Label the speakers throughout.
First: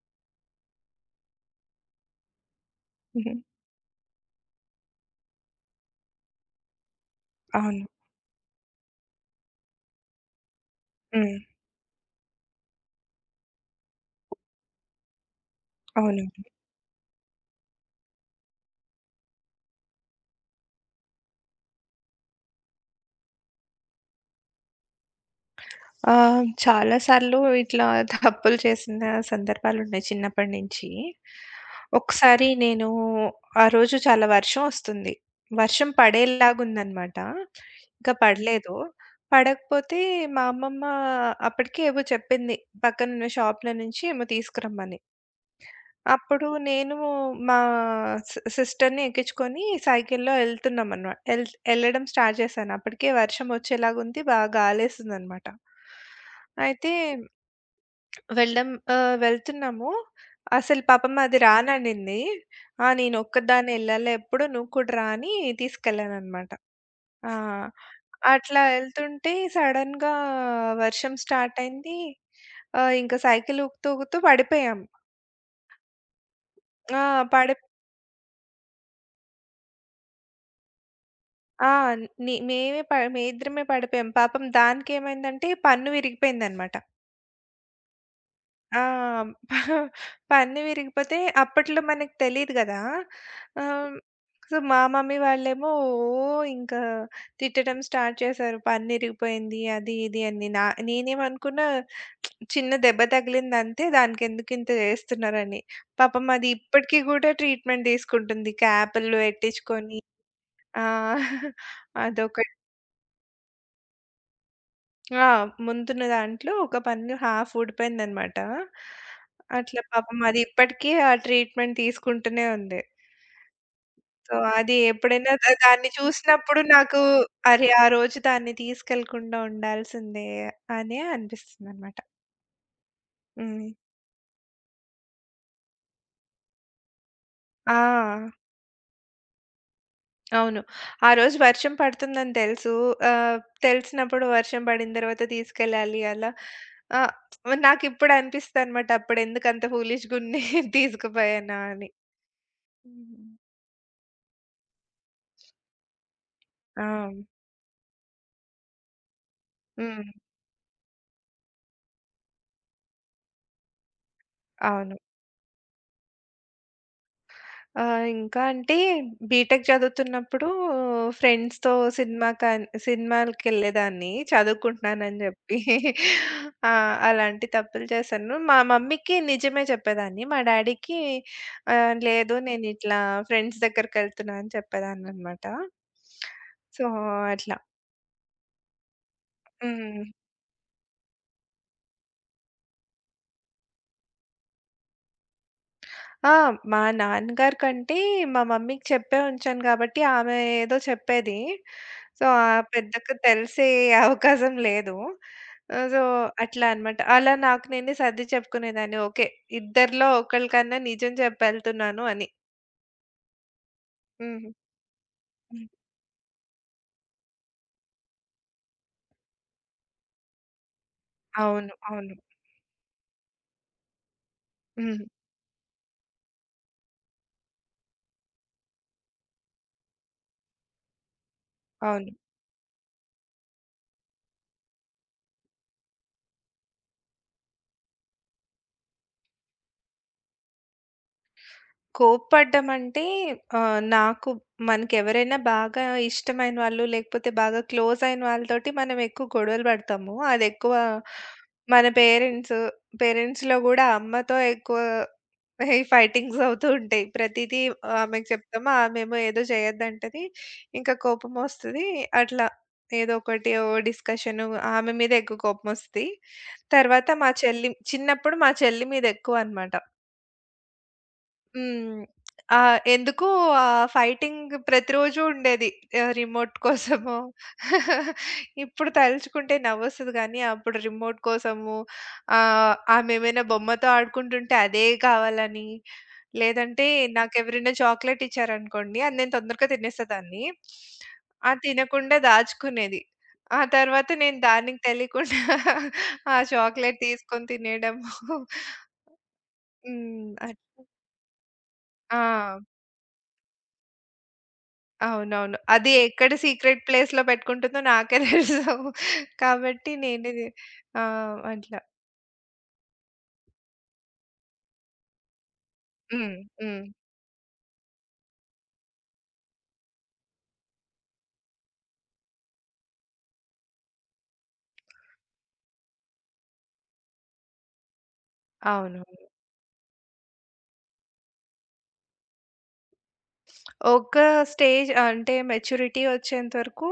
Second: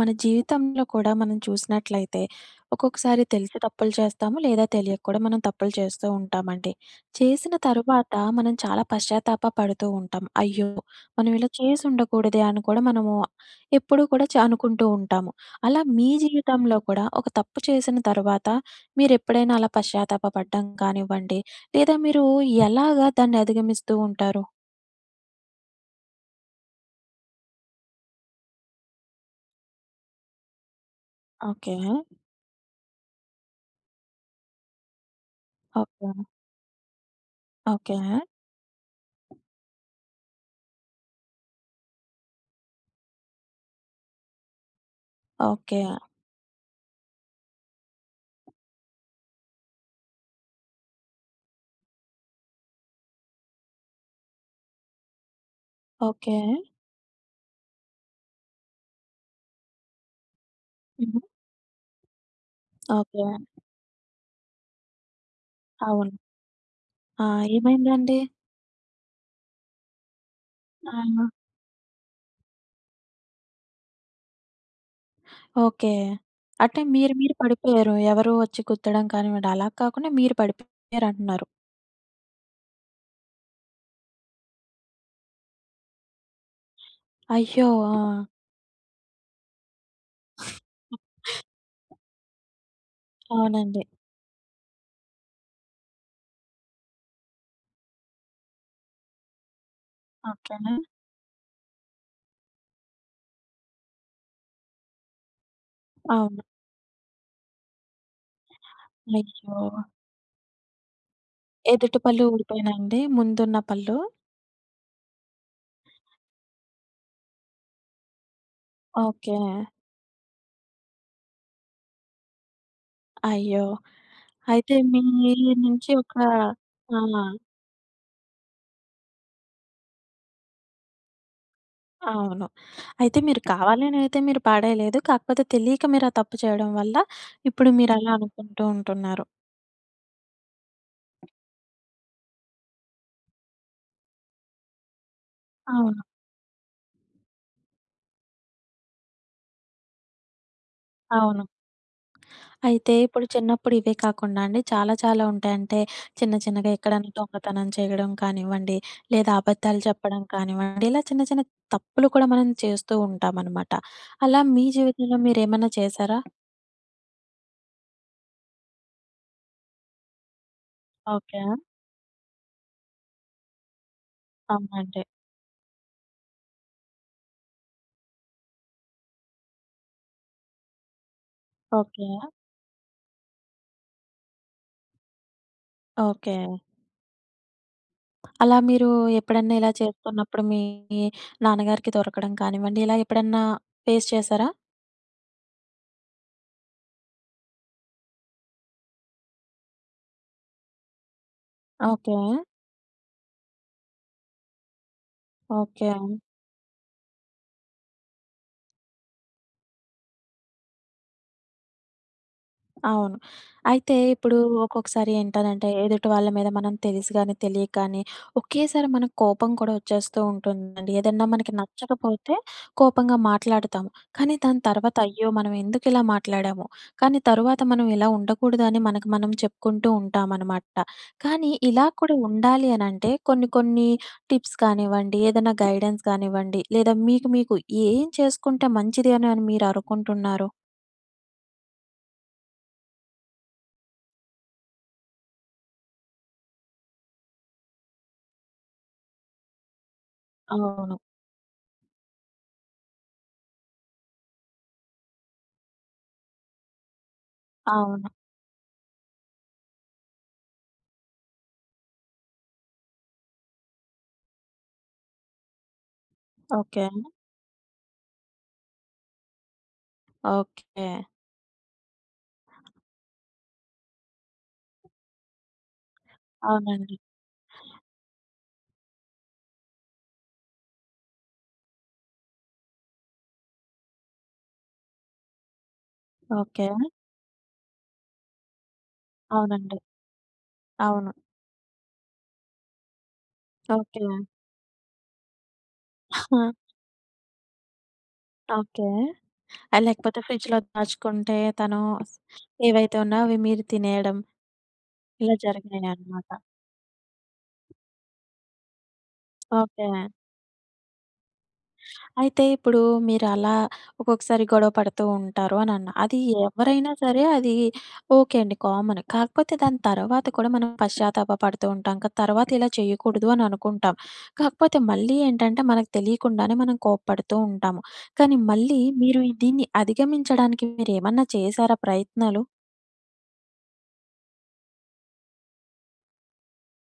Speaker 1: మన జీవితంలో కూడా మనం చూసినట్లయితే ఒక్కొక్కసారి
Speaker 2: హుహు.
Speaker 1: తెలిసి తప్పులు చేస్తాము లేదా తెలియక కూడా మనం తప్పులు చేస్తూ ఉంటామండి. చేసిన
Speaker 2: అవును.
Speaker 1: తరువాత మనం చాలా పశ్చాత్తాప పడుతూ ఉంటాం. అయ్యో! మనం
Speaker 2: హ్మ్.
Speaker 1: ఇలా చేసి ఉండకూడదే అని కూడా మనము ఎప్పుడూ కూడా అనుకుంటూ ఉంటాము. అలా మీ
Speaker 2: అవును.
Speaker 1: జీవితంలో కూడా ఒక తప్పు చేసిన తర్వాత మీరెప్పుడైనా అలా పశ్చాత్తాప పడ్డం కానివ్వండి, లేదా మీరు ఎలాగా దాన్ని అధిగమిస్తూ ఉంటారు?
Speaker 2: చాలా సార్లు ఇట్లా తప్పులు చేసిన సందర్భాలున్నాయి చిన్నప్పటి నుంచి.
Speaker 1: ఓకే.
Speaker 2: ఒకసారి నేను ఆ రోజు చాలా వర్షం ఒస్తుంది. వర్షం
Speaker 1: ఓకే.
Speaker 2: పడేలాగుందనమాట.
Speaker 1: ఓకే.
Speaker 2: ఇంకా పడలేదు. పడకపోతే మా అమ్మమ్మ అప్పటికి ఏవో చెప్పింది. పక్కనున్న షాప్‌లో నుంచి ఏమో తీసుకురమ్మని.
Speaker 1: ఓకే.
Speaker 2: అప్పుడు నేను మా సిస్టర్‌ని ఎక్కించుకొని సైకిల్‌లో ఎళ్తున్నామన్నమాట. ఎళ్ళడం స్టార్ట్ చేశాను. అప్పటికే వర్షం వచ్చేలాగుంది. బాగా ఆలేసిందనమాట.
Speaker 1: ఓకే.
Speaker 2: అయితే వెళ్ళడం వెళ్తున్నాము. అసలు పాపం
Speaker 1: హుహు.
Speaker 2: అది రాననింది. ఆ!
Speaker 1: ఓకే.
Speaker 2: నేనొక్కదాన్ని ఎళ్ళాలా ఎప్పుడు నువ్వు కూడా రా అని
Speaker 1: అవును.
Speaker 2: తీసుకెళ్ళాననమాట.
Speaker 1: ఆ!
Speaker 2: ఆ!
Speaker 1: ఏమైందండి?
Speaker 2: అట్లా ఎళ్తుంటే సడెన్‌గా
Speaker 1: ఆ!
Speaker 2: వర్షం స్టార్ట్ అయింది. ఇంకా సైకిల్ ఊగుతూ ఊగుతూ పడిపోయాం.
Speaker 1: ఓకే. అంటే
Speaker 2: ఆ!
Speaker 1: మీరు మీరు
Speaker 2: పడి
Speaker 1: పడిపోయారు. ఎవరు వచ్చి గుద్దడం కానివ్వండి, అలా కాకుండా మీరు పడిపోయారంటున్నారు.
Speaker 2: ఆ! నే మేమే ప మేమిద్దరమే పడిపోయాం. పాపం దానికేమైందంటే పన్ను విరిగిపోయిందనమాట.
Speaker 1: అయ్యో! ఆ!
Speaker 2: ఆ! ప పన్ను విరిగిపోతే అప్పట్లో మనకు తెలీదు గదా!
Speaker 1: అవునండి.
Speaker 2: ఆహ్, మా మమ్మీ వాళ్ళేమో ఓహ్! ఇంకా తిట్టడం స్టార్ట్ చేశారు. పన్ను ఇరిగిపోయింది అది ఇది అని.
Speaker 1: ఓకేనా?
Speaker 2: నేనేమనుకున్నా చిన్న దెబ్బ తగిలిందంతే దానికెందుకింత జేస్తున్నారని. పాపం
Speaker 1: అవును.
Speaker 2: అది ఇప్పటికి గూడా ట్రీట్‌మెంట్ తీసుకుంటుంది. క్యాపులు
Speaker 1: అయ్యో!
Speaker 2: పెట్టించుకొని. ఆ!
Speaker 1: ఎదుటి పళ్ళు
Speaker 2: అదొక
Speaker 1: ఊడిపోయినాయా అండి? ముందున్న పళ్ళు?
Speaker 2: ఆ! ముందున్న దాంట్లో ఒక పన్ను హాఫ్ ఊడిపోయిందనమాట.
Speaker 1: ఓకే.
Speaker 2: అట్లా పాపం అది ఇప్పటికీ ఆ ట్రీట్‌మెంట్ తీసుకుంటూనే ఉంది.
Speaker 1: అయ్యో!
Speaker 2: సో, అది
Speaker 1: అయితే మీ
Speaker 2: ఎప్పుడైనా దాన్ని
Speaker 1: నుంచి ఒక
Speaker 2: చూసినప్పుడు నాకు
Speaker 1: ఆ!
Speaker 2: అరే! ఆ రోజు దాన్ని తీసుకెళ్ళకుండా ఉండాల్సిందే అనే అనిపిస్తుందనమాట.
Speaker 1: అవును. అయితే మీరు
Speaker 2: హ్మ్.
Speaker 1: కావాలని అయితే మీరు పాడేయలేదు. కాకపోతే తెలియక మీరు ఆ తప్పు చేయడం వల్ల ఇప్పుడు
Speaker 2: ఆ!
Speaker 1: మీరలా అనుకుంటూ ఉంటున్నారు.
Speaker 2: అవును. ఆ రోజు వర్షం పడుతుందని తెలుసు. ఆహ్, తెలిసినప్పుడు వర్షం పడిన తర్వాత తీసుకెళ్ళాలి
Speaker 1: అవును.
Speaker 2: అలా. ఆ! నాకిప్పుడు అనిపిస్తదనమాట అప్పుడెందుకు అంత ఫూలిష్‌గున్నే
Speaker 1: అవును.
Speaker 2: తీసుకుపోయానా అని.
Speaker 1: అయితే
Speaker 2: హ్మ్.
Speaker 1: ఇప్పుడు చిన్నప్పుడు ఇవే కాకుండా అండి చాలా చాలా ఉంటాయి. అంటే చిన్న చిన్నగా
Speaker 2: ఆ!
Speaker 1: ఎక్కడన్నా దొంగతనం చేయడం కానివ్వండి, లేదా అబద్ధాలు
Speaker 2: హ్మ్.
Speaker 1: చెప్పడం కానివ్వండి, ఇలా చిన్న చిన్న తప్పులు కూడా మనం చేస్తూ ఉంటామనమాట. అలా మీ
Speaker 2: అవును.
Speaker 1: జీవితంలో మీరేమన్నా చేశారా?
Speaker 2: ఆహ్, ఇంకా అంటే బీటెక్ చదువుతున్నప్పుడు
Speaker 1: ఓకే.
Speaker 2: ఫ్రెండ్స్‌తో సినిమాలకెళ్ళేదాన్ని
Speaker 1: అవునండి.
Speaker 2: చదువుకుంటున్నానని జెప్పి. ఆ! అలాంటి తప్పులు చేశాను. మా మమ్మీకి నిజమే చెప్పేదాన్ని. మా డ్యాడీకి
Speaker 1: ఓకే.
Speaker 2: లేదు నేనిట్లా ఫ్రెండ్స్ దగ్గరికెళ్తున్నా అని చెప్పేదాన్ననమాట.
Speaker 1: ఓకే.
Speaker 2: సో, అట్లా.
Speaker 1: అలా మీరు ఎప్పుడన్నా ఇలా
Speaker 2: హ్మ్.
Speaker 1: చేస్తున్నప్పుడు మీ నాన్నగారికి దొరకడం కానివ్వండి, ఇలా ఎప్పుడన్నా ఫేస్ చేశారా?
Speaker 2: ఆ! మా నాన్నగారి కంటే మా మమ్మీకి చెప్పే ఉంచాను గాబట్టి ఆమె ఏదో చెప్పేది.
Speaker 1: ఓకే.
Speaker 2: సో, ఆ పెద్దగా తెలిసే అవకాశం లేదు. ఆహ్,
Speaker 1: ఓకే.
Speaker 2: సో, అట్లా అన్నమాట. అలా నాకు నేనే సర్ది చెప్పుకునేదాన్ని. ఓకే. ఇద్దరిలో ఒకళ్ళకన్నా నిజం చెప్పెళ్తున్నాను అని.
Speaker 1: అవును. అయితే ఇప్పుడు
Speaker 2: హ్మ్.
Speaker 1: ఒక్కొక్కసారి
Speaker 2: హ్మ్.
Speaker 1: ఏంటనంటే ఎదుటి వాళ్ళ మీద మనం తెలిసి గాని, తెలియక గాని ఒకేసారి మనకు కోపం కూడా వచ్చేస్తూ ఉంటుందండి. ఏదన్నా మనకి
Speaker 2: అవును. అవును.
Speaker 1: నచ్చకపోతే కోపంగా మాట్లాడతాము. కానీ దాని తర్వాత
Speaker 2: హ్మ్.
Speaker 1: అయ్యో! మనం ఎందుకు ఇలా మాట్లాడాము? కానీ తరువాత మనం ఇలా ఉండకూడదు అని మనకు మనం చెప్పుకుంటూ ఉంటామనమాట. కానీ ఇలా
Speaker 2: అవును.
Speaker 1: కూడా ఉండాలి అనంటే కొన్ని కొన్ని టిప్స్ కానివ్వండి, ఏదైనా గైడెన్స్ కానివ్వండి, లేదా మీకు మీకు ఏం చేసుకుంటే మంచిది అని అని మీరు అనుకుంటున్నారు?
Speaker 2: కోప్పడ్డం అంటే నాకు మనకెవరైనా బాగా ఇష్టమైన వాళ్ళు, లేకపోతే బాగా క్లోజ్ అయిన వాళ్ళతోటి మనం ఎక్కువ గొడవలు పడతాము. అదెక్కువ
Speaker 1: అవును.
Speaker 2: మన పేరెంట్స్, పేరెంట్స్‌లో గూడా అమ్మతో ఎక్కువ ఫైటింగ్స్ అవుతూ ఉంటాయి. ప్రతీదీ
Speaker 1: అవును.
Speaker 2: ఆమెకి చెప్తాము. ఆమేమో ఏదో చేయొద్దంటది. ఇంకా కోపమొస్తది. అట్లా ఏదో ఒకటి ఓ డిస్కషను ఆమె మీద ఎక్కువ కోపమొస్తది.
Speaker 1: ఓకే.
Speaker 2: తర్వాత మా చెల్లి చిన్నప్పుడు మా చెల్లి మీద ఎక్కువ అనమాట.
Speaker 1: ఓకే.
Speaker 2: హ్మ్. ఆ! ఎందుకు ఆ ఫైటింగ్ ప్రతిరోజు ఉండేది. రిమోట్
Speaker 1: అవునండి.
Speaker 2: కోసము. ఇప్పుడు తలుచుకుంటే నవ్వొస్తది గానీ, అప్పుడు రిమోట్ కోసము ఆమేమైనా బొమ్మతో ఆడుకుంటుంటే అదే కావాలని,
Speaker 1: ఓకే.
Speaker 2: లేదంటే నాకెవరైనా చాక్లెట్ ఇచ్చారనుకోండి, అది నేను తొందరగా
Speaker 1: అవునండి.
Speaker 2: తినేసేదాన్ని.
Speaker 1: అవును.
Speaker 2: అది తినకుండా దాచుకునేది. ఆ
Speaker 1: ఓకే.
Speaker 2: తర్వాత నేను దానికి తెలియకుండా ఆ
Speaker 1: ఆ!
Speaker 2: చాక్లెట్ తీసుకొని తినేయడము.
Speaker 1: ఓకే. లేకపోతే
Speaker 2: హ్మ్.
Speaker 1: ఫ్రిడ్జ్‌లో
Speaker 2: అట్లా.
Speaker 1: దాచుకుంటే తను
Speaker 2: ఆ!
Speaker 1: ఏవైతే ఉన్నాయో అవి మీరు తినేయడం ఇలా
Speaker 2: అవునవును. అది
Speaker 1: జరిగినాయనమాట.
Speaker 2: ఎక్కడ సీక్రెట్ ప్లేస్‌లో పెట్టుకుంటుందో నాకే తెలుసు.
Speaker 1: ఓకే.
Speaker 2: కాబట్టి నేనే ఆ! అట్లా.
Speaker 1: అయితే ఇప్పుడు మీరలా ఒక్కొక్కసారి గొడవ పడుతూ ఉంటారు అని అన్నా. అది
Speaker 2: హ్మ్. హ్మ్.
Speaker 1: ఎవరైనా సరే అది ఓకే అండి కామన్. కాకపోతే దాని తర్వాత కూడా మనం పశ్చాత్తాప పడుతూ ఉంటాం. కదా! తర్వాత ఇలా చేయకూడదు అని అనుకుంటాం. కాకపోతే మళ్ళీ ఏంటంటే మనకు తెలియకుండానే మనం కోప్పడుతూ ఉంటాము. కానీ మళ్ళీ
Speaker 2: అవును.
Speaker 1: మీరు దీన్ని అధిగమించడానికి మీరేమన్నా చేసారా ప్రయత్నాలు?
Speaker 2: ఒక స్టేజ్ అంటే మెచ్యూరిటీ వచ్చేంత వరకు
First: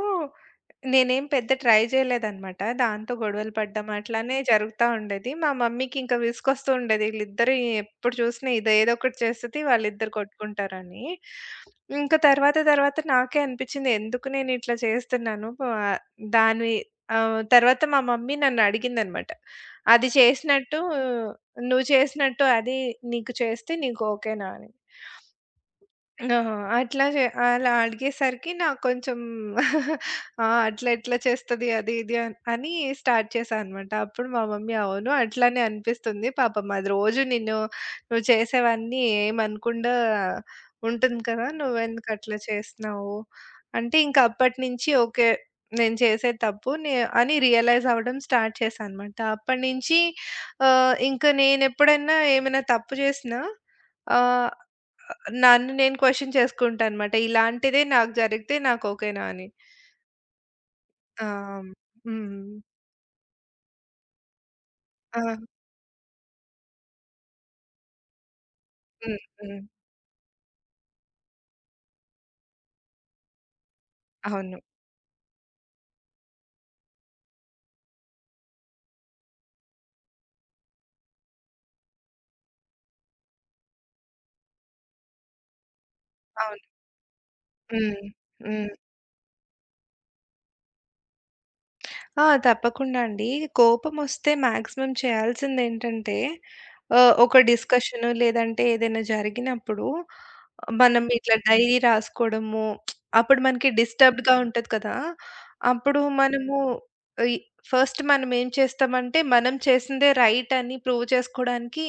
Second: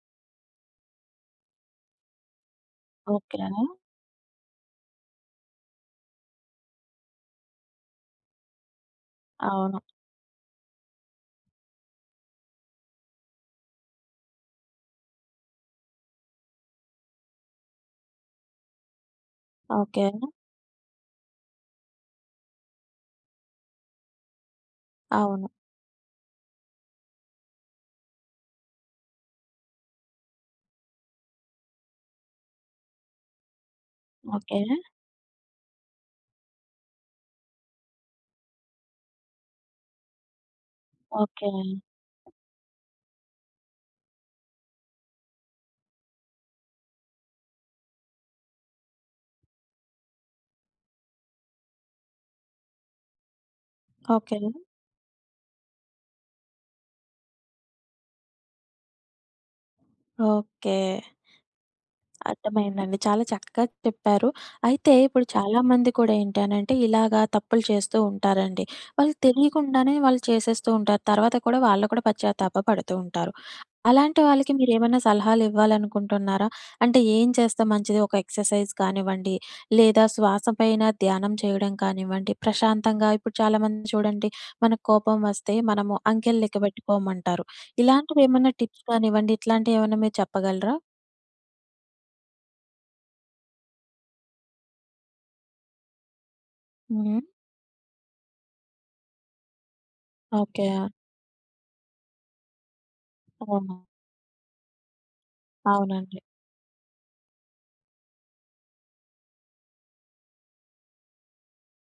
Speaker 2: నేనేం పెద్ద ట్రై చేయలేదనమాట. దాంతో
Speaker 1: ఓకే.
Speaker 2: గొడవలు పడ్డం అట్లానే జరుగుతా ఉండేది. మా మమ్మీకి ఇంకా విసుగొస్తూ ఉండేది. వీళ్ళిద్దరూ ఎప్పుడు చూసినా ఇది ఏదో ఒకటి చేస్తది.
Speaker 1: అవును.
Speaker 2: వాళ్ళిద్దరు కొట్టుకుంటారని. ఇంకా తర్వాత తర్వాత నాకే అనిపించింది ఎందుకు నేను ఇట్లా చేస్తున్నాను. దాని తర్వాత మా మమ్మీ నన్ను అడిగిందనమాట.
Speaker 1: ఓకే.
Speaker 2: అది చేసినట్టు నువ్వు చేసినట్టు అది నీకు చేస్తే నీకు ఓకేనా అని.
Speaker 1: అవును.
Speaker 2: ఆహా! అట్లా జే అలా అడిగేసరికి నాకు కొంచెం ఆ! అట్లా ఇట్లా చేస్తది అది ఇది అని స్టార్ట్ చేశా అనమాట. అప్పుడు మా
Speaker 1: ఓకే.
Speaker 2: మమ్మీ అవును అట్లానే అనిపిస్తుంది. పాపం అది రోజు నిన్ను నువ్వు చేసేవన్నీ ఏమనకుండా ఉంటుంది కదా!
Speaker 1: ఓకే.
Speaker 2: నువ్వెందుకు అట్లా చేస్తున్నావు? అంటే ఇంక అప్పటినుంచి ఓకే. నేను చేసేది తప్పు అని రియలైజ్ అవ్వడం స్టార్ట్ చేశా అనమాట. అప్పటినుంచి ఇంక నేనెప్పుడన్నా ఏమైనా తప్పు చేసినా
Speaker 1: ఓకే.
Speaker 2: ఆహ్ నన్ను నేను క్వెషన్ చేసుకుంటా అనమాట. ఇలాంటిదే నాకు జరిగితే నాకు ఓకేనా అని.
Speaker 1: ఓకే.
Speaker 2: ఆ! హ్మ్.
Speaker 1: అర్థమైందండి. చాలా చక్కగా చెప్పారు. అయితే
Speaker 2: ఆ!
Speaker 1: ఇప్పుడు చాలామంది కూడా ఏంటి అనంటే ఇలాగా తప్పులు చేస్తూ ఉంటారండి. వాళ్ళకి
Speaker 2: హ్మ్. హ్మ్.
Speaker 1: తెలియకుండానే వాళ్ళు చేసేస్తూ ఉంటారు. తర్వాత కూడా వాళ్ళు కూడా పశ్చాత్తాప పడుతూ ఉంటారు. అలాంటి వాళ్ళకి
Speaker 2: అవును.
Speaker 1: మీరేమైనా సలహాలు ఇవ్వాలనుకుంటున్నారా? అంటే ఏం చేస్తే మంచిది? ఒక ఎక్సర్సైజ్ కానివ్వండి, లేదా శ్వాస పైన ధ్యానం చేయడం కానివ్వండి, ప్రశాంతంగా ఇప్పుడు చాలామంది చూడండి మనకు కోపం వస్తే మనము అంకెలు
Speaker 2: అవును.
Speaker 1: లెక్కబెట్టుకోమంటారు.
Speaker 2: హ్మ్.
Speaker 1: ఇలాంటివేమన్నా
Speaker 2: హ్మ్.
Speaker 1: టిప్స్ కానివ్వండి, ఇట్లాంటియేమన్నా మీరు చెప్పగలరా?
Speaker 2: ఆ! తప్పకుండా అండి. కోపమొస్తే మాక్సిమం చేయాల్సిందేంటంటే
Speaker 1: హ్మ్.
Speaker 2: ఒక డిస్కషను లేదంటే ఏదైనా జరిగినప్పుడు
Speaker 1: ఓకే.
Speaker 2: మనం ఇట్లా డైరీ రాసుకోవడము, అప్పుడు మనకి
Speaker 1: అవును.
Speaker 2: డిస్టర్బ్‌డ్‌గా ఉంటది కదా! అప్పుడు
Speaker 1: అవునండి.
Speaker 2: మనము ఈ ఫస్ట్ మనం ఏం చేస్తామంటే, మనం చేసిందే రైట్ అని ప్రూవ్ చేసుకోవడానికి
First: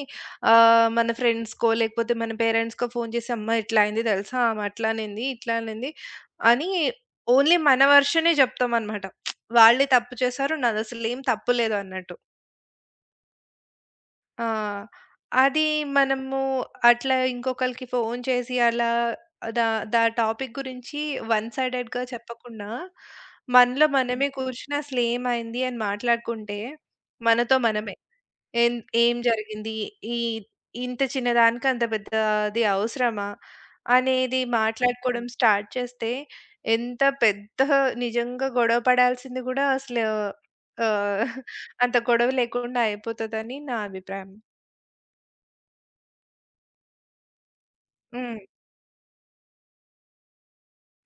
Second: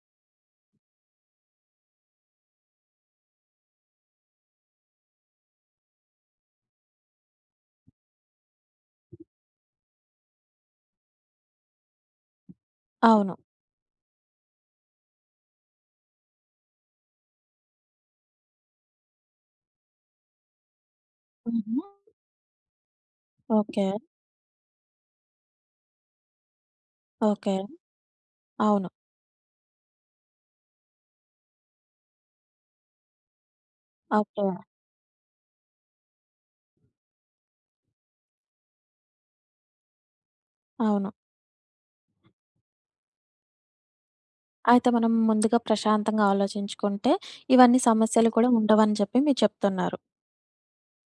Speaker 2: మన ఫ్రెండ్స్‌కో లేకపోతే మన పేరెంట్స్‌కో ఫోను చేసి, "అమ్మ ఇట్లా అయింది తెలుసా? ఆమె అట్లా అనింది, ఇట్లా అనింది" అని ఓన్లీ మన వర్షనే చెప్తామనమాట. వాళ్ళే తప్పు చేశారు. నాదసలేం తప్పు లేదు అన్నట్టు.
Speaker 1: అవును.
Speaker 2: ఆ! అది మనము అట్లా ఇంకొకళ్ళకి ఫోను చేసి అలా దా దా టాపిక్ గురించి వన్
Speaker 1: హుహు.
Speaker 2: సైడెడ్‌గా చెప్పకుండా, మనలో
Speaker 1: ఓకే.
Speaker 2: మనమే కూర్చొని అసలేమైంది అని మాట్లాడుకుంటే
Speaker 1: ఓకే.
Speaker 2: మనతో మనమే. ఏం
Speaker 1: అవును.
Speaker 2: ఏం జరిగింది? ఈ ఇంత చిన్నదానికి అంత పెద్దది అవసరమా? అనేది
Speaker 1: ఓకే.
Speaker 2: మాట్లాడుకోవడం స్టార్ట్ చేస్తే ఎంత పెద్ద నిజంగా గొడవ పడాల్సింది గూడా అసలు
Speaker 1: అవును.
Speaker 2: ఆహ్, అంత గొడవ లేకుండా అయిపోతదని నా అభిప్రాయం.
Speaker 1: అయితే మనం ముందుగా ప్రశాంతంగా ఆలోచించుకుంటే ఇవన్నీ సమస్యలు
Speaker 2: హ్మ్.
Speaker 1: కూడా ఉండవని చెప్పి మీరు చెప్తున్నారు.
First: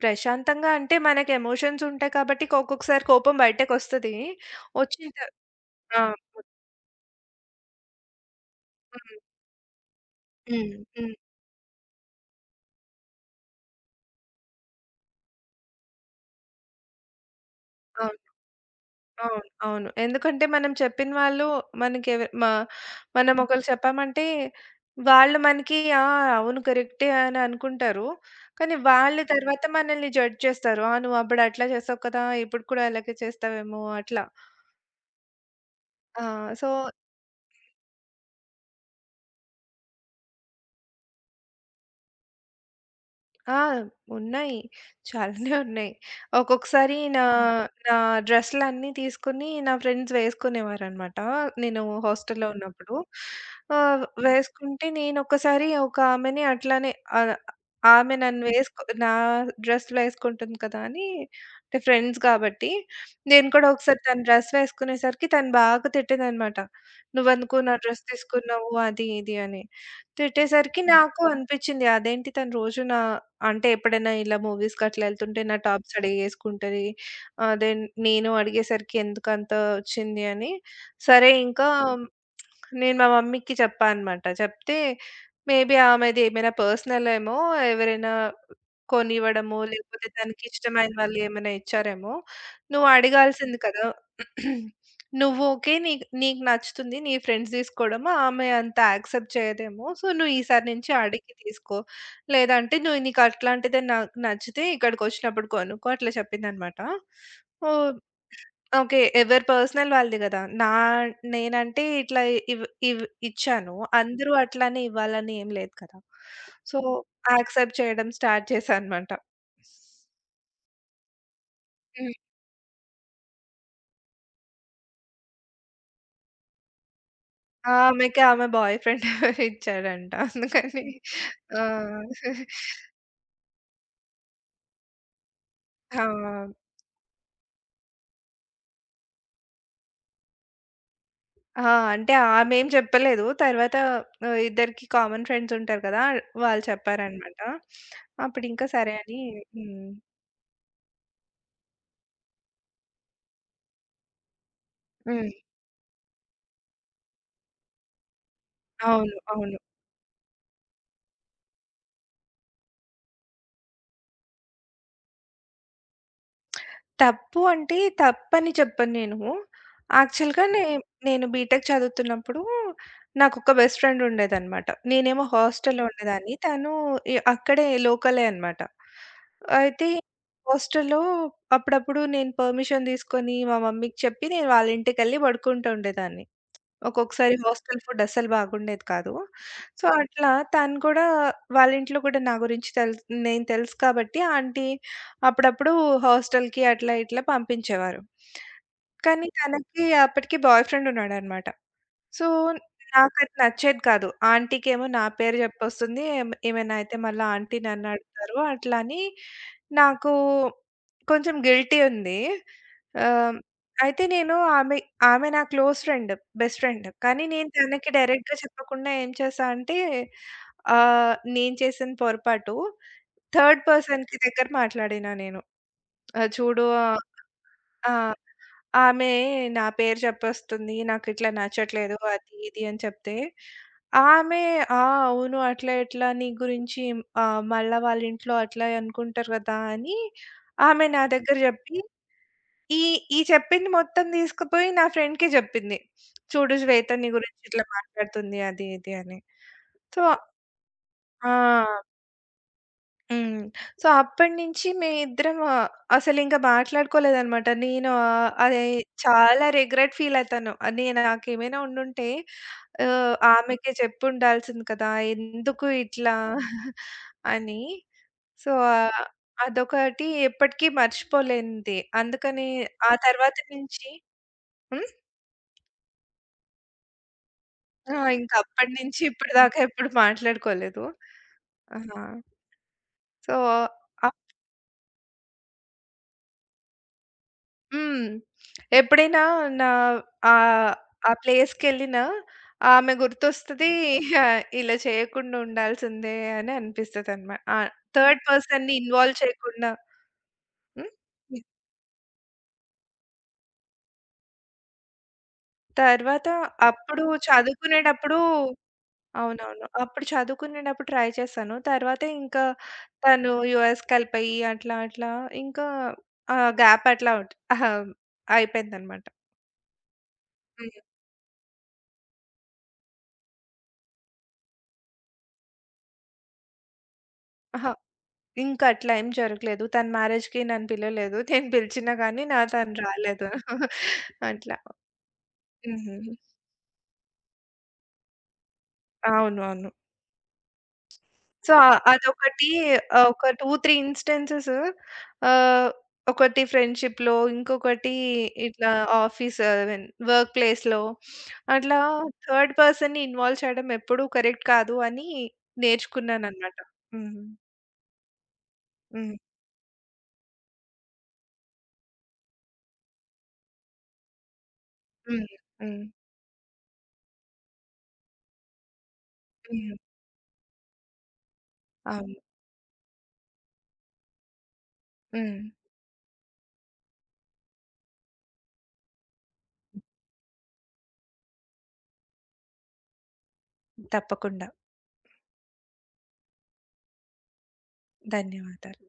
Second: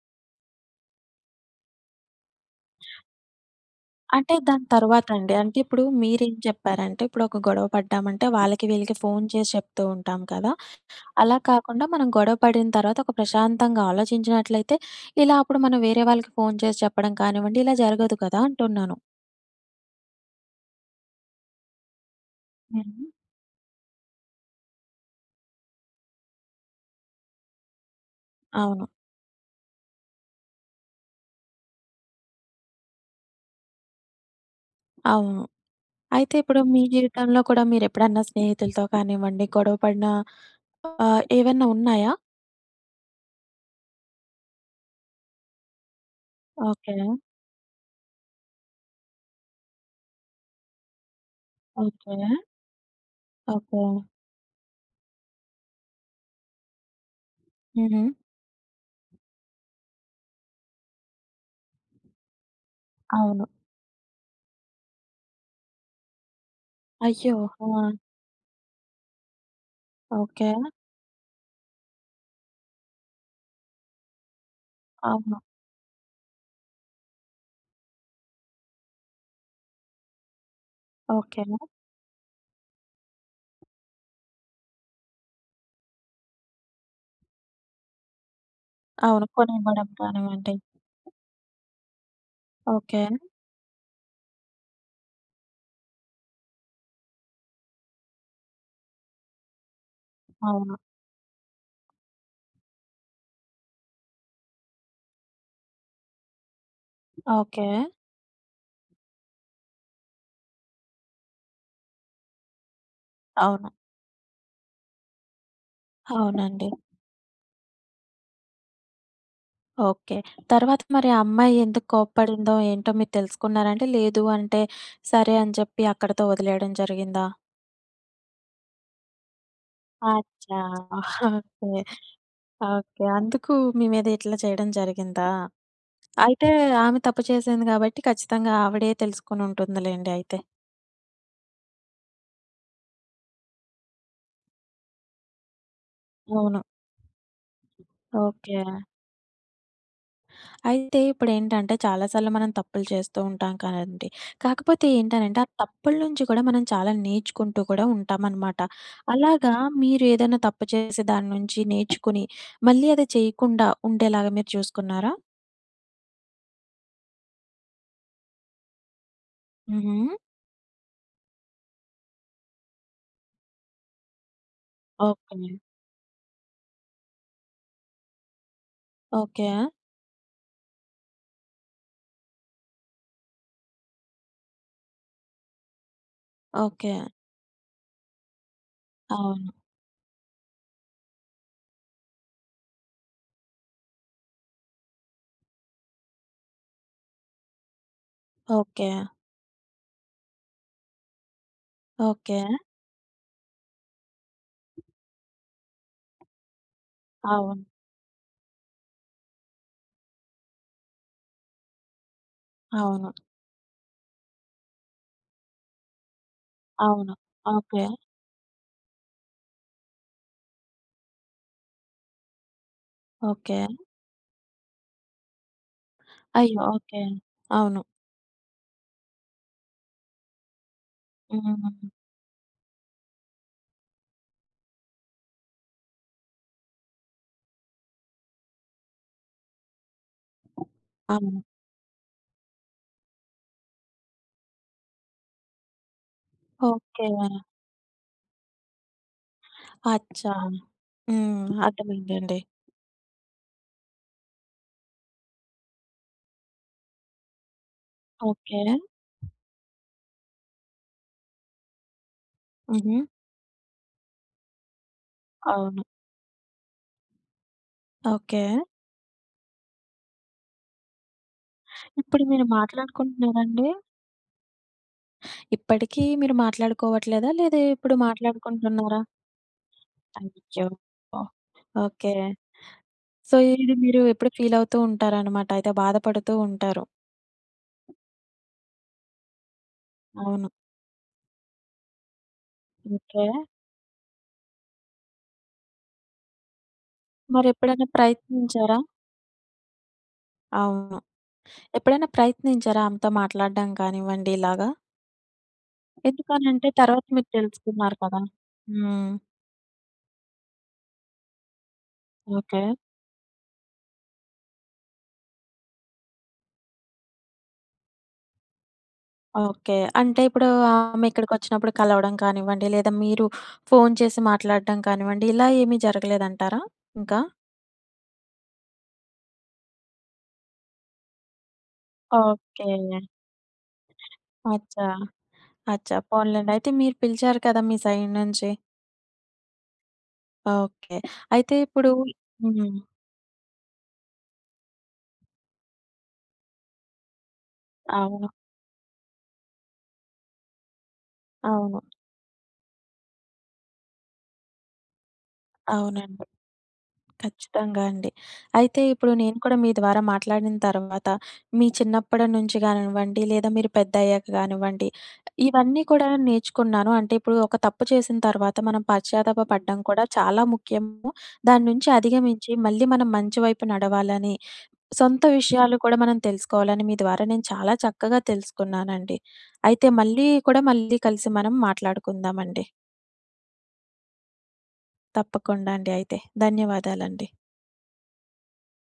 Speaker 2: ప్రశాంతంగా అంటే మనకి ఎమోషన్స్ ఉంటాయి కాబట్టి ఒక్కొక్కసారి కోపం బయటకొస్తది.
Speaker 1: అంటే దాని తర్వాత
Speaker 2: వచ్చిన త
Speaker 1: అండి అంటే ఇప్పుడు
Speaker 2: ఆ!
Speaker 1: మీరేం చెప్పారంటే ఇప్పుడు ఒక గొడవ పడ్డామంటే వాళ్ళకి వీళ్ళకి
Speaker 2: హ్మ్.
Speaker 1: ఫోను చేసి చెప్తూ ఉంటాం కదా!
Speaker 2: హ్మ్. హ్మ్.
Speaker 1: అలా కాకుండా మనం గొడవ పడిన తర్వాత ఒక ప్రశాంతంగా ఆలోచించినట్లయితే ఇలా అప్పుడు మనం వేరే వాళ్ళకి ఫోను చేసి చెప్పడం కానివ్వండి ఇలా
Speaker 2: ఆ!
Speaker 1: జరగదు కదా! అంటున్నాను.
Speaker 2: అవును. అవును. ఎందుకంటే మనం చెప్పిన వాళ్ళు మనకెవ మ
Speaker 1: హ్మ్.
Speaker 2: మనం హ్మ్. ఒకళ్ళు చెప్పామంటే వాళ్ళు మనకి ఆ! అవును కరెక్టే అని అనుకుంటారు. కానీ
Speaker 1: అవును.
Speaker 2: వాళ్ళు హ్మ్. తర్వాత మనల్ని జడ్జ్ చేస్తారు. ఆ! నువ్వు అప్పుడు అట్లా చేసావు కదా! ఇప్పుడు కూడా అలాగే చేస్తావేమో అట్లా.
Speaker 1: అవును. అయితే
Speaker 2: ఆ!
Speaker 1: ఇప్పుడు
Speaker 2: సో
Speaker 1: మీ జీవితంలో కూడా మీరెప్పుడన్నా స్నేహితులతో కానివ్వండి, గొడవ పడిన ఏవన్నా ఉన్నాయా?
Speaker 2: ఆ! ఉన్నాయి. చాలానే ఉన్నాయి.
Speaker 1: ఓకే.
Speaker 2: ఒక్కొక్కసారి నా హ్మ్. నా డ్రెస్సులన్నీ తీసుకొని నా ఫ్రెండ్స్ వేసుకునేవారనమాట. నేను
Speaker 1: ఓకే.
Speaker 2: హాస్టల్‌లో ఉన్నప్పుడు.
Speaker 1: ఓకే.
Speaker 2: ఆహ్, హ్మ్. వేసుకుంటే నేనొకసారి ఒక ఆమెని అట్లానే ఆహ్,
Speaker 1: హుహు.
Speaker 2: ఆమె నన్ను వేసుకో నా డ్రెస్‌లో వేసుకుంటుంది కదా! అని అంటే ఫ్రెండ్స్ కాబట్టి,
Speaker 1: అవును.
Speaker 2: నేను కూడా ఒకసారి తను డ్రెస్ వేసుకునేసరికి తను బాగా తిట్టేదనమాట.
Speaker 1: అయ్యో!
Speaker 2: "నువ్వెందుకు
Speaker 1: ఆ!
Speaker 2: నా డ్రెస్ తీసుకున్నావు?" అది ఇది అని.
Speaker 1: ఓకే.
Speaker 2: తిట్టేసరికి హ్మ్. నాకు అనిపించింది అదేంటి తను రోజు నా అంటే ఎప్పుడైనా ఇలా మూవీస్‌కి అట్లా
Speaker 1: అవును.
Speaker 2: ఎళ్తుంటే నా టాప్స్ అడిగేసుకుంటది. ఆహ్, దెన్ నేను అడిగేసరికి ఎందుకంత వచ్చింది అని, సరే
Speaker 1: ఓకే.
Speaker 2: ఇంకా నేను మా మమ్మీకి చెప్పా అనమాట. చెప్తే మేబీ ఆమెది ఏమైనా పర్సనల్ ఏమో ఎవరైనా
Speaker 1: అవును.
Speaker 2: కొనివ్వడమో,
Speaker 1: కొనివ్వడం
Speaker 2: లేకపోతే
Speaker 1: కానివ్వండి.
Speaker 2: తనకిష్టమైన వాళ్ళు ఏమైనా ఇచ్చారేమో, నువ్వు
Speaker 1: ఓకే.
Speaker 2: అడగాల్సింది కదా! నువ్వు ఓకే. నీకు నీకు నచ్చుతుంది. నీ ఫ్రెండ్స్ తీసుకోవడము, ఆమె అంత యాక్సెప్ట్ చేయదేమో. సో, నువ్వు ఈసారి
Speaker 1: అవును.
Speaker 2: నుంచి అడిగి తీసుకో. లేదంటే నువ్వు నీకు అట్లాంటిదే నాకు నచ్చితే ఇక్కడికొచ్చినప్పుడు కొనుక్కో అట్లా చెప్పిందనమాట.
Speaker 1: ఓకే.
Speaker 2: ఓహ్! ఓకే. ఎవరి పర్సనల్ వాళ్ళది గదా! నా నేనంటే ఇట్లా ఇవ్ ఇవ్
Speaker 1: అవును.
Speaker 2: ఇచ్చాను. అందరూ అట్లానే ఇవ్వాలని ఏం లేదు కదా!
Speaker 1: అవునండి.
Speaker 2: సో, యాక్సెప్ట్ చేయడం స్టార్ట్ చేశానన్నమాట.
Speaker 1: ఓకే. తర్వాత మరి ఆ అమ్మాయి ఎందుకు
Speaker 2: హ్మ్.
Speaker 1: కోప్పడిందో ఏంటో మీరు తెలుసుకున్నారా అండి? లేదు అంటే సరే అని చెప్పి అక్కడితో వదిలేయడం జరిగిందా?
Speaker 2: ఆమెకి ఆమె బాయ్ ఫ్రెండ్ ఇచ్చాడంట.
Speaker 1: అచ్చా!
Speaker 2: అందుకని
Speaker 1: ఓకే.
Speaker 2: ఆ!
Speaker 1: ఓకే. అందుకు మీ మీద ఇట్లా చేయడం జరిగిందా?
Speaker 2: ఆ!
Speaker 1: అయితే ఆమె తప్పు చేసింది గాబట్టి ఖచ్చితంగా ఆవిడే తెలుసుకొనుంటుందిలెండి అయితే.
Speaker 2: ఆ! అంటే ఆమేం చెప్పలేదు. తర్వాత ఇద్దరికి కామన్ ఫ్రెండ్స్ ఉంటారు కదా!
Speaker 1: అవును.
Speaker 2: వాళ్ళు చెప్పారన్నమాట.
Speaker 1: ఓకే.
Speaker 2: అప్పుడింకా సరే అని హ్మ్.
Speaker 1: అయితే ఇప్పుడేంటంటే చాలా సార్లు మనం తప్పులు చేస్తూ ఉంటాం కదండీ. కాకపోతే
Speaker 2: హ్మ్.
Speaker 1: ఏంటనంటే ఆ తప్పుల నుంచి కూడా మనం చాలా నేర్చుకుంటూ కూడా ఉంటామనమాట.
Speaker 2: అవును.
Speaker 1: అలాగా
Speaker 2: అవును.
Speaker 1: మీరు ఏదైనా తప్పు చేసి దాని నుంచి నేర్చుకుని మళ్ళీ అది చేయకుండా ఉండేలాగా మీరు చూసుకున్నారా?
Speaker 2: తప్పు అంటే, తప్పని చెప్పను నేను.
Speaker 1: హుహు.
Speaker 2: యాక్చువల్‌గా నే నేను బీటెక్ చదువుతున్నప్పుడు నాకొక బెస్ట్ ఫ్రెండ్ ఉండేదనమాట. నేనేమో
Speaker 1: ఓకే.
Speaker 2: హాస్టల్‌లో ఉండేదాన్ని. తను అక్కడే లోకలే అనమాట.
Speaker 1: ఓకే.
Speaker 2: అయితే హాస్టల్‌లో అప్పుడప్పుడు నేను పర్మిషన్ తీసుకొని, మా మమ్మీకి చెప్పి నేను వాళ్ళ ఇంటికెళ్ళి పడుకుంటూ ఉండేదాన్ని.
Speaker 1: ఓకే.
Speaker 2: ఒక్కొక్కసారి హాస్టల్ ఫుడ్ అస్సలు బాగుండేది కాదు.
Speaker 1: అవును.
Speaker 2: సో, అట్లా తను కూడా వాళ్ళ ఇంట్లో కూడా నా గురించి తెలుసు నేను తెలుసు కాబట్టి ఆంటీ అప్పుడప్పుడు హాస్టల్‌కి అట్లా ఇట్లా పంపించేవారు.
Speaker 1: ఓకే.
Speaker 2: కానీ తనకి అప్పటికి బాయ్ ఫ్రెండ్ ఉన్నాడనమాట. So,
Speaker 1: okay.
Speaker 2: నాకది నచ్చేది కాదు. ఆంటీకేమో నా పేరు జెప్పొస్తుంది. ఏమైనా అయితే మళ్ళా ఆంటీ
Speaker 1: అవును.
Speaker 2: నన్నడుగుతారు. అట్లా అని నాకు కొంచెం గిల్టీ ఉంది.
Speaker 1: అవును.
Speaker 2: ఆహ్, అయితే నేను ఆమె ఆమె నా క్లోజ్ ఫ్రెండ్, బెస్ట్ ఫ్రెండ్.
Speaker 1: అవును.
Speaker 2: కానీ నేను
Speaker 1: ఓకే.
Speaker 2: తనకి డైరెక్ట్‌గా చెప్పకుండా ఏం చేశా అంటే, నేను చేసిన పొరపాటు
Speaker 1: ఓకే.
Speaker 2: థర్డ్ పర్సన్‌కి దగ్గర మాట్లాడినా నేను.
Speaker 1: అయ్యో!
Speaker 2: చూడు
Speaker 1: ఓకే. అవును.
Speaker 2: ఆ! ఆమె నా పేరు చెప్పేస్తుంది. నాకిట్లా
Speaker 1: హ్మ్.
Speaker 2: నచ్చట్లేదు. అది ఇది అని చెప్తే, ఆమె "ఆ! అవును. అట్లా ఇట్లా నీ గురించి మళ్ళా వాళ్ళింట్లో అట్లా అనుకుంటారు కదా!" అని ఆమె నా దగ్గర
Speaker 1: అవును.
Speaker 2: జెప్పి, ఈ ఈ చెప్పింది మొత్తం తీసుకుపోయి నా ఫ్రెండ్‌కి జెప్పింది. "చూడు శ్వేత నీ
Speaker 1: ఓకే.
Speaker 2: గురించి ఇట్లా మాట్లాడుతుంది." అది ఇది అని. సో
Speaker 1: అచ్చా! హ్మ్.
Speaker 2: ఆ!
Speaker 1: అర్థమైందండి.
Speaker 2: హ్మ్. సో, అప్పటినుంచి మేమిద్దరం అసలింక మాట్లాడుకోలేదనమాట.
Speaker 1: ఓకే.
Speaker 2: అది చాలా రిగ్రెట్ ఫీలయితాను. అది నాకేమైనా ఉండుంటే
Speaker 1: హుహు.
Speaker 2: ఆమెకే చెప్పుండాల్సింది కదా! ఎందుకు
Speaker 1: అవును.
Speaker 2: ఇట్లా అని.
Speaker 1: ఓకే.
Speaker 2: సో, ఆహ్, అదొకటి ఎప్పటికీ మర్చిపోలేనిది.
Speaker 1: ఇప్పుడు మీరు
Speaker 2: అందుకని ఆ తర్వాత
Speaker 1: మాట్లాడుకుంటున్నారండి?
Speaker 2: నుంచి హ్మ్.
Speaker 1: ఇప్పటికీ మీరు మాట్లాడుకోవట్లేదా? లేదా
Speaker 2: ఆ!
Speaker 1: ఇప్పుడు
Speaker 2: ఇంకప్పటినుంచి
Speaker 1: మాట్లాడుకుంటున్నారా?
Speaker 2: ఇప్పటిదాకా ఎప్పుడు
Speaker 1: అయ్యో!
Speaker 2: మాట్లాడుకోలేదు. ఆహా!
Speaker 1: ఓకే.
Speaker 2: సో
Speaker 1: సో, ఇది మీరు ఎప్పుడు ఫీల్ అవుతూ ఉంటారనమాట. అయితే బాధపడుతూ ఉంటారు.
Speaker 2: హ్మ్. ఎప్పుడైనా నా
Speaker 1: అవును.
Speaker 2: ఆహ్, ఆ ప్లేస్‌కెళ్ళినా ఆమె
Speaker 1: ఓకే.
Speaker 2: గుర్తొస్తది. ఇలా చేయకుండా ఉండాల్సిందే అని ఆ!
Speaker 1: మరెప్పుడైనా
Speaker 2: థర్డ్ పర్సన్‌ని
Speaker 1: ప్రయత్నించారా?
Speaker 2: ఇన్వాల్వ్ చేయకుండా హ్మ్.
Speaker 1: అవును. ఎప్పుడైనా ప్రయత్నించారా ఆమెతో మాట్లాడడం కానివ్వండి ఇలాగా?
Speaker 2: తర్వాత
Speaker 1: ఎందుకనంటే
Speaker 2: అప్పుడు
Speaker 1: తర్వాత మీరు తెలుసుకున్నారు
Speaker 2: చదువుకునేటప్పుడు
Speaker 1: కదా! హ్మ్.
Speaker 2: అవునవును. అప్పుడు చదువుకునేటప్పుడు ట్రై చేశాను. తర్వాత ఇంకా
Speaker 1: ఓకే.
Speaker 2: తను యూఎస్‌కెళ్ళిపోయి అట్లా అట్లా ఇంకా ఆ గ్యాప్ అట్లా అవుట్ అహా! అయిపోయిందనమాట.
Speaker 1: ఓకే. అంటే ఇప్పుడు
Speaker 2: హ్మ్.
Speaker 1: ఆమె ఇక్కడికొచ్చినప్పుడు కలవడం కానివ్వండి, లేదా మీరు ఫోను చేసి మాట్లాడడం కానివ్వండి, ఇలా ఏమీ జరగలేదంటారా ఇంకా?
Speaker 2: అహా! ఇంకా అట్లా ఏం జరగలేదు. తన మ్యారేజ్‌కి నన్ను పిలవలేదు. నేను పిలిచినా గానీ తను
Speaker 1: ఓకే.
Speaker 2: రాలేదు. అట్లా.
Speaker 1: అచ్చా! అచ్చా!
Speaker 2: హుహు.
Speaker 1: పోన్లెండి. అయితే మీరు పిలిచారు కదా మీ సైడ్ నుంచి.
Speaker 2: అవును. అవును.
Speaker 1: ఓకే.
Speaker 2: సో,
Speaker 1: అయితే ఇప్పుడు
Speaker 2: అదొకటి
Speaker 1: హ్మ్.
Speaker 2: ఒక 2, 3 ఇన్‌స్టెన్సెస్ ఆహ్, ఒకటి ఫ్రెండ్‌షిప్‌లో, ఇంకొకటి
Speaker 1: అవును.
Speaker 2: ఇట్లా ఆఫీస్ ఐ మీన్ వర్క్ ప్లేస్‌లో అట్లా
Speaker 1: అవును.
Speaker 2: థర్డ్ పర్సన్‌ని ఇన్వాల్వ్ చేయడం ఎప్పుడూ కరెక్ట్ కాదు అని
Speaker 1: అవునండి.
Speaker 2: నేర్చుకున్నాననమాట. హ్మ్.
Speaker 1: ఖచ్చితంగా అండి. అయితే ఇప్పుడు
Speaker 2: హ్మ్.
Speaker 1: నేను కూడా మీ ద్వారా మాట్లాడిన తర్వాత, మీ చిన్నప్పటి నుంచి గానివ్వండి, లేదా మీరు పెద్దయ్యాక గానివ్వండి,
Speaker 2: హ్మ్.
Speaker 1: ఇవన్నీ
Speaker 2: హ్మ్.
Speaker 1: కూడా నేర్చుకున్నాను. అంటే ఇప్పుడు ఒక తప్పు చేసిన తర్వాత మనం పశ్చాత్తాప
Speaker 2: హ్మ్.
Speaker 1: పడడం కూడా చాలా ముఖ్యము. దాని నుంచి
Speaker 2: అవును.
Speaker 1: అధిగమించి మళ్ళీ మనం మంచి వైపు నడవాలని, సొంత
Speaker 2: హ్మ్.
Speaker 1: విషయాలు కూడా మనం తెలుసుకోవాలని మీ ద్వారా నేను చాలా చక్కగా తెలుసుకున్నానండి. అయితే మళ్ళీ కూడా మళ్ళీ కలిసి మనం మాట్లాడుకుందామండి.
Speaker 2: తప్పకుండా.
Speaker 1: తప్పకుండా అండి అయితే. ధన్యవాదాలండి.
Speaker 2: ధన్యవాదాలు.